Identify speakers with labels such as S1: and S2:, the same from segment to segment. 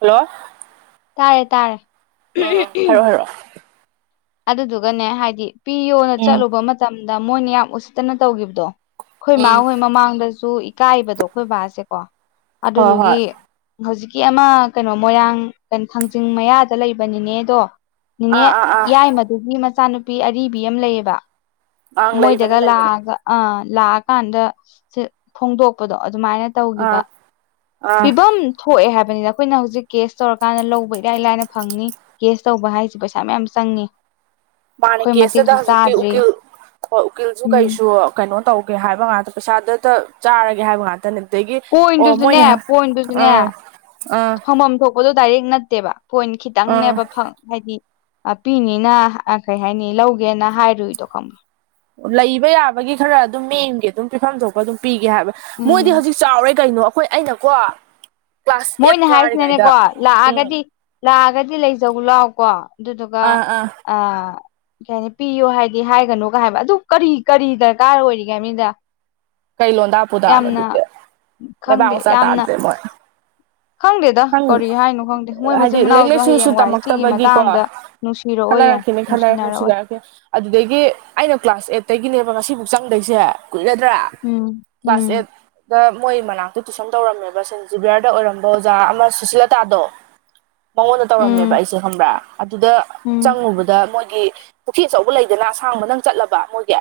S1: Hello
S2: ꯇꯥꯔꯦ ꯇꯥꯔꯦ
S1: ꯎꯝ ꯍꯥꯏꯔꯣ ꯍꯥꯏꯔꯣ
S2: ꯑꯗꯨꯗꯨꯒꯅꯦ ꯍꯥꯏꯗꯤ ꯄꯤꯌꯣꯅ
S1: ꯎꯝ
S2: ꯆꯠꯂꯨꯕ ꯃꯇꯝꯗ ꯃꯣꯏꯅ ꯌꯥꯝ ꯎꯁꯤꯠꯇꯅ ꯇꯧꯒꯤꯕꯗꯣ ꯈꯣꯏ ꯃꯥꯝ
S1: ꯎꯝ
S2: ꯍꯣꯏ ꯃꯃꯥꯡꯗꯁꯨ ꯏꯀꯥꯏꯕꯗꯣ ꯑꯩꯈꯣꯏ ꯕꯥꯁꯦꯀꯣ
S1: ꯍꯣꯏ ꯍꯣꯏ
S2: ꯑꯗꯨꯗꯨꯒꯤ ꯍꯧꯖꯤꯛꯀꯤ ꯑꯃ ꯀꯩꯅꯣ ꯃꯣꯏꯔꯥꯡ ꯀꯣ ꯊꯥꯡꯖꯤꯡ ꯃꯌꯥꯗ ꯂꯩꯕꯅꯤꯅꯦꯗꯣ ꯅꯤꯅꯦ
S1: ꯑꯥ ꯑꯥ ꯑꯥ
S2: ꯒꯤ ꯃꯆꯥꯅꯨꯄꯤ ꯑꯔꯤꯕꯤ ꯑꯃ ꯂꯩꯌꯦꯕ
S1: ꯑꯪ ꯂꯩꯕꯅꯦ
S2: ꯃꯣꯏꯗꯒ
S1: ꯂꯩꯕꯅꯦ
S2: ꯂꯥꯛꯑꯒ ꯑꯥ ꯂꯥꯛꯑꯀꯥꯟꯗ ꯁꯦ ꯐꯣꯡꯗꯣꯛꯄꯗꯣ ꯑꯗꯨꯃꯥꯏꯅ ꯇꯧꯒꯤꯕ
S1: ꯑꯥ ꯑꯥ
S2: ꯄꯤꯕꯝ ꯊꯣꯛꯑꯦ ꯍꯥꯏꯕꯅꯤꯅ ꯑꯩꯈꯣꯏꯅ ꯍꯧꯖꯤꯛ ꯀꯦꯁ ꯇꯧꯔꯀꯥꯟꯗ ꯂꯧꯕ ꯏꯔꯥꯏ ꯂꯥꯏꯅ ꯐꯪꯅꯤ ꯀꯦꯁ ꯇꯧꯕ ꯍꯥꯏꯁꯤ ꯄꯩꯁꯥ ꯃꯌꯥꯝ ꯆꯪꯉꯤ
S1: ꯃꯥꯅꯤ
S2: ꯑꯩꯈꯣꯏ
S1: ꯀꯦꯁꯁꯤꯗ
S2: ꯃꯇꯤꯛꯁꯨ
S1: ꯍꯧꯖꯤꯛꯇꯤ
S2: ꯆꯥꯗ꯭ꯔꯤ
S1: ꯎꯀꯤꯜ ꯍꯣꯏ ꯎꯀꯤꯜꯁꯨ
S2: ꯎꯝ
S1: ꯀꯩꯁꯨ ꯀꯩꯅꯣ ꯇꯧꯒꯦ ꯍꯥꯏꯕ ꯉꯥꯛꯇ ꯄꯩꯁꯥꯗꯇ ꯆꯥꯔꯒꯦ ꯍꯥꯏꯕ ꯉꯥꯛꯇꯅꯦ ꯑꯗꯒꯤ ꯑꯣ
S2: ꯄꯣꯏꯟꯗꯨꯁꯨꯅꯦ
S1: ꯃꯣꯏꯅ
S2: ꯄꯣꯏꯟꯗꯨꯁꯨꯅꯦ
S1: ꯑꯥ ꯑꯥ
S2: ꯐꯪꯐꯝ ꯊꯣꯛ ꯑꯣꯗꯣ ꯗꯥꯏꯔꯦꯛ ꯅꯠꯇꯦꯕ ꯄꯣꯏꯟ
S1: ꯑꯥ
S2: ꯈꯤꯇꯪꯅꯦꯕ ꯐꯪ ꯍꯥꯏꯗꯤ ꯑ ꯄꯤꯅꯤꯅ ꯑꯥ ꯀꯩ ꯍꯥꯏꯅꯤ ꯂꯧꯒꯦꯅ ꯍꯥꯏꯔꯨꯏꯗꯣ ꯈꯪꯕ
S1: ꯂꯩꯕ ꯌꯥꯕꯒꯤ ꯈꯔ ꯑꯗꯨꯝ ꯃꯤ ꯑꯝꯒꯤ ꯑꯗꯨꯝ ꯄꯤꯐꯝ ꯊꯣꯛꯄ ꯑꯗꯨꯝ ꯄꯤꯒꯦ ꯍꯥꯏꯕ ꯃꯣꯏꯗꯤ
S2: ꯎꯝ
S1: ꯍꯧꯖꯤꯛ ꯆꯥꯎꯔꯦ ꯀꯩꯅꯣ ꯑꯩꯈꯣꯏ ꯑꯩꯅꯀꯣ ꯀ꯭ꯂꯥꯁ ꯑꯦꯠ
S2: ꯃꯣꯏꯅ
S1: ꯀꯥꯔꯤꯉꯩꯗ
S2: ꯍꯥꯏꯁꯤꯅꯅꯦꯀꯣ
S1: ꯎꯝ
S2: ꯂꯥꯛꯑꯒꯗꯤ ꯂꯥꯛꯑꯒꯗꯤ ꯂꯩꯖꯧ ꯂꯥꯛꯑꯣꯀꯣ ꯑꯗꯨꯗꯨꯒ
S1: ꯑꯥ ꯑꯥ
S2: ꯑ ꯀꯩ ꯍꯥꯏꯅꯤ ꯄꯤꯌꯣ ꯍꯥꯏꯗꯤ ꯍꯥꯏꯒꯅꯨꯒ ꯍꯥꯏꯕ ꯑꯗꯨ ꯀꯔꯤ ꯀꯔꯤ ꯗꯔꯀꯥꯔ ꯑꯣꯏꯔꯤꯒꯦ ꯍꯥꯏꯝꯅꯤꯗ
S1: ꯀꯩ ꯂꯣꯟꯗꯥ ꯄꯨꯗꯥꯅꯣ
S2: ꯌꯥꯝꯅ
S1: ꯑꯗꯨꯗꯤ ꯂꯩꯕꯥꯛ
S2: ꯈꯪꯗꯦ
S1: ꯃꯆꯥ
S2: ꯌꯥꯝꯅ
S1: ꯇꯥꯗ꯭ꯔꯦ ꯃꯣꯏ
S2: ꯈꯪꯗꯦꯗ
S1: ꯈꯪ
S2: ꯀꯔꯤ ꯍꯥꯏꯅꯣ ꯈꯪꯗꯦ ꯃꯣꯏ ꯃꯆꯤꯟ
S1: ꯍꯥꯏꯗꯤ ꯂꯥꯏꯔꯤꯛ
S2: ꯃꯅꯥꯎꯁꯨ
S1: ꯂꯥꯏꯁꯨꯁꯨ
S2: ꯍꯌꯦꯡ ꯋꯥꯏ ꯁꯤꯒꯤ
S1: ꯇꯝꯃꯛꯇꯕꯒꯤꯀꯣ
S2: ꯃꯇꯥꯡꯗ ꯅꯨꯡꯁꯤꯔꯛꯑꯣꯏ ꯌꯦꯉꯨ ꯅꯨꯡꯁꯤꯅꯔꯛꯑꯣꯏ
S1: ꯑꯣꯀꯦ ꯑꯗꯨꯗꯒꯤ ꯑꯩꯅ ꯀ꯭ꯂꯥꯁ ꯑꯦꯠꯇꯒꯤꯅꯦꯕ ꯉꯁꯤꯐꯥꯎ ꯆꯪꯗꯩꯁꯦ ꯀꯨꯏꯔꯗ꯭ꯔꯥ
S2: ꯎꯝ꯫ ꯎꯝ
S1: ꯀ꯭ꯂꯥꯁ ꯑꯦꯠ ꯗ ꯃꯣꯏ ꯃꯅꯥꯛꯇ ꯇꯨꯏꯁꯟ ꯇꯧꯔꯝꯃꯦꯕ ꯁꯦꯟ ꯖꯤꯕꯤꯌꯔꯗ ꯑꯣꯏꯔꯝꯕ ꯑꯣꯖꯥ ꯑꯃ ꯁꯨꯁꯤꯜꯂꯇꯥꯗꯣ ꯃꯉꯣꯟꯗ ꯇꯧꯔꯝꯃꯦꯕ
S2: ꯎꯝ
S1: ꯑꯩꯁꯦ ꯈꯪꯕ꯭ꯔꯥ ꯑꯗꯨꯗ
S2: ꯎꯝ
S1: ꯆꯪꯉꯨꯕꯗ ꯃꯣꯏꯒꯤ ꯄꯨꯈ꯭ꯔꯤ ꯑꯆꯧꯕ ꯂꯩꯗꯅ ꯑꯁꯥꯡꯕ ꯅꯪ ꯆꯠꯂꯕ ꯃꯣꯏꯒꯤ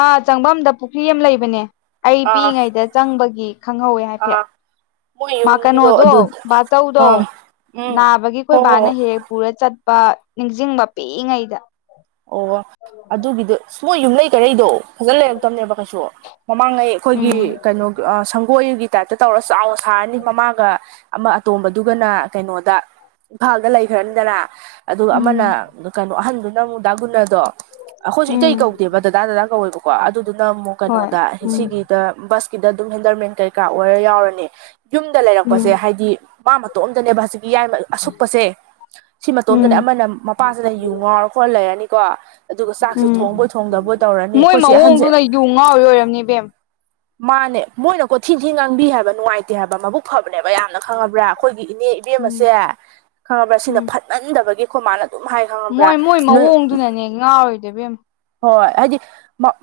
S2: ꯑꯥ ꯆꯪꯐꯝꯗ ꯄꯨꯈ꯭ꯔꯤ ꯑꯃ ꯂꯩꯕꯅꯦ ꯑꯩ
S1: ꯑꯥ
S2: ꯄꯤꯛꯏꯉꯩꯗ ꯆꯪꯕꯒꯤ ꯈꯪꯍꯧꯋꯦ ꯍꯥꯏꯐꯦꯠ
S1: ꯑꯥ ꯃꯣꯏ
S2: ꯃꯥ
S1: ꯌꯨꯝꯒꯤꯗꯣ
S2: ꯀꯩꯅꯣꯗꯣ
S1: ꯑꯗꯨ
S2: ꯕꯥꯆꯧꯗꯣ
S1: ꯑꯥ ꯎꯝ
S2: ꯅꯥꯕꯒꯤ
S1: ꯍꯣ
S2: ꯑꯩꯈꯣꯏ
S1: ꯍꯣ
S2: ꯕꯥꯅ ꯍꯦꯛ ꯍꯦꯛ ꯄꯨꯔ ꯆꯠꯄ ꯅꯤꯡꯁꯤꯡꯕ ꯄꯤꯛꯏꯉꯩꯗ
S1: ꯑꯣ ꯑꯗꯨꯒꯤꯗꯣ ꯁꯨꯝ ꯃꯣꯏ ꯌꯨꯝꯂꯩ ꯀꯔꯩꯗꯣ ꯐꯖꯅꯥ ꯂꯩꯔꯛꯇꯕꯅꯦꯕ ꯀꯩꯁꯨ ꯃꯃꯥꯡꯉꯩ ꯑꯩꯈꯣꯏꯒꯤ
S2: ꯎꯝ
S1: ꯀꯩꯅꯣꯒꯤ ꯁꯪꯒꯣꯏꯒꯤ ꯇꯥꯏꯞꯇ ꯇꯧꯔ ꯆꯥꯎꯅ ꯁꯥꯔꯅꯤ ꯃꯃꯥꯒ ꯑꯃ ꯑꯇꯣꯝꯕꯗꯨꯒꯅ ꯀꯩꯅꯣꯗ ꯏꯝꯐꯥꯜꯗ ꯂꯩꯈ꯭ꯔꯥꯅꯤꯗꯅ ꯑꯗꯨꯒ ꯑꯃꯅ
S2: ꯎꯝ
S1: ꯑ ꯀꯩꯅꯣ ꯑꯍꯥꯟꯗꯨꯅ ꯑꯃꯨꯛ ꯗꯥ ꯒꯨꯟꯅꯗꯣ ꯑꯩꯈꯣꯏꯁꯨ
S2: ꯎꯝ
S1: ꯏꯇꯩ ꯀꯧꯗꯦꯕ ꯗꯗꯥ ꯗꯗꯥ ꯀꯧꯋꯦꯕꯀꯣ ꯑꯗꯨꯗꯨꯅ ꯑꯃꯨꯛ
S2: ꯍꯣꯏ
S1: ꯀꯩꯅꯣꯗ
S2: ꯎꯝ
S1: ꯁꯤꯒꯤ ꯇ ꯕꯁꯀꯤꯗ ꯑꯗꯨꯝ ꯍꯦꯟꯗꯜꯃꯦꯟ ꯀꯩꯀꯥ ꯑꯣꯏꯔ ꯌꯥꯎꯔꯅꯤ ꯌꯨꯝꯗ ꯂꯩꯔꯛꯄꯁꯦ
S2: ꯎꯝ
S1: ꯍꯥꯏꯗꯤ ꯃꯥ ꯃꯇꯣꯝꯇꯅꯦꯕ ꯍꯧꯖꯤꯛꯀꯤ ꯌꯥꯏꯃꯥ ꯑꯁꯨꯛꯄꯁꯦ ꯁꯤ ꯃꯇꯣꯝꯗꯅꯦ
S2: ꯎꯝ
S1: ꯑꯃꯅ ꯃꯄꯥꯁꯤꯅ ꯌꯨ ꯉꯥꯎ ꯍꯣꯟ ꯂꯩꯔꯅꯤꯀꯣ ꯑꯗꯨꯒ ꯆꯥꯛꯁꯦ ꯊꯣꯡꯕꯣꯏ
S2: ꯎꯝ
S1: ꯊꯣꯡꯗꯕꯣꯏ ꯇꯧꯔꯅꯤ
S2: ꯃꯣꯏ
S1: ꯑꯩꯈꯣꯏꯆꯦ ꯑꯍꯥꯟꯁꯦ
S2: ꯃꯑꯣꯡꯗꯨꯅ ꯌꯨ ꯉꯥꯎꯔꯤ ꯑꯣꯏꯔꯝꯅꯤ ꯏꯕꯦꯝ
S1: ꯃꯥꯅꯦ ꯃꯣꯏꯅ ꯀꯣ ꯊꯤꯟ ꯊꯤ ꯉꯥꯡꯕꯤ ꯍꯥꯏꯕ ꯅꯨꯡꯉꯥꯏꯇꯦ ꯍꯥꯏꯕ ꯃꯕꯨꯛ ꯐꯕꯅꯦꯕ ꯌꯥꯝ ꯅ ꯈꯪꯉꯕ꯭ꯔꯥ ꯑꯩꯈꯣꯏꯒꯤ ꯏꯅꯦ
S2: ꯎꯝ
S1: ꯏꯕꯦꯝꯃꯁꯦ ꯈꯪꯉꯕ꯭ꯔꯥ ꯁꯤꯅ
S2: ꯎꯝ
S1: ꯐꯠꯃꯟꯗꯕꯒꯤ ꯈꯣꯏ ꯃꯥꯅ ꯑꯗꯨꯝ ꯍꯥꯏ ꯈꯪꯉꯕ꯭ꯔꯥ
S2: ꯃꯣꯏ ꯃꯣꯏ
S1: ꯅꯣꯏ
S2: ꯃꯑꯣꯡꯗꯨꯅꯅꯦ ꯉꯥꯎꯔꯤꯗꯨ ꯏꯕꯦꯝ
S1: ꯍꯣꯏ ꯍꯥꯏꯗꯤ ꯃꯛ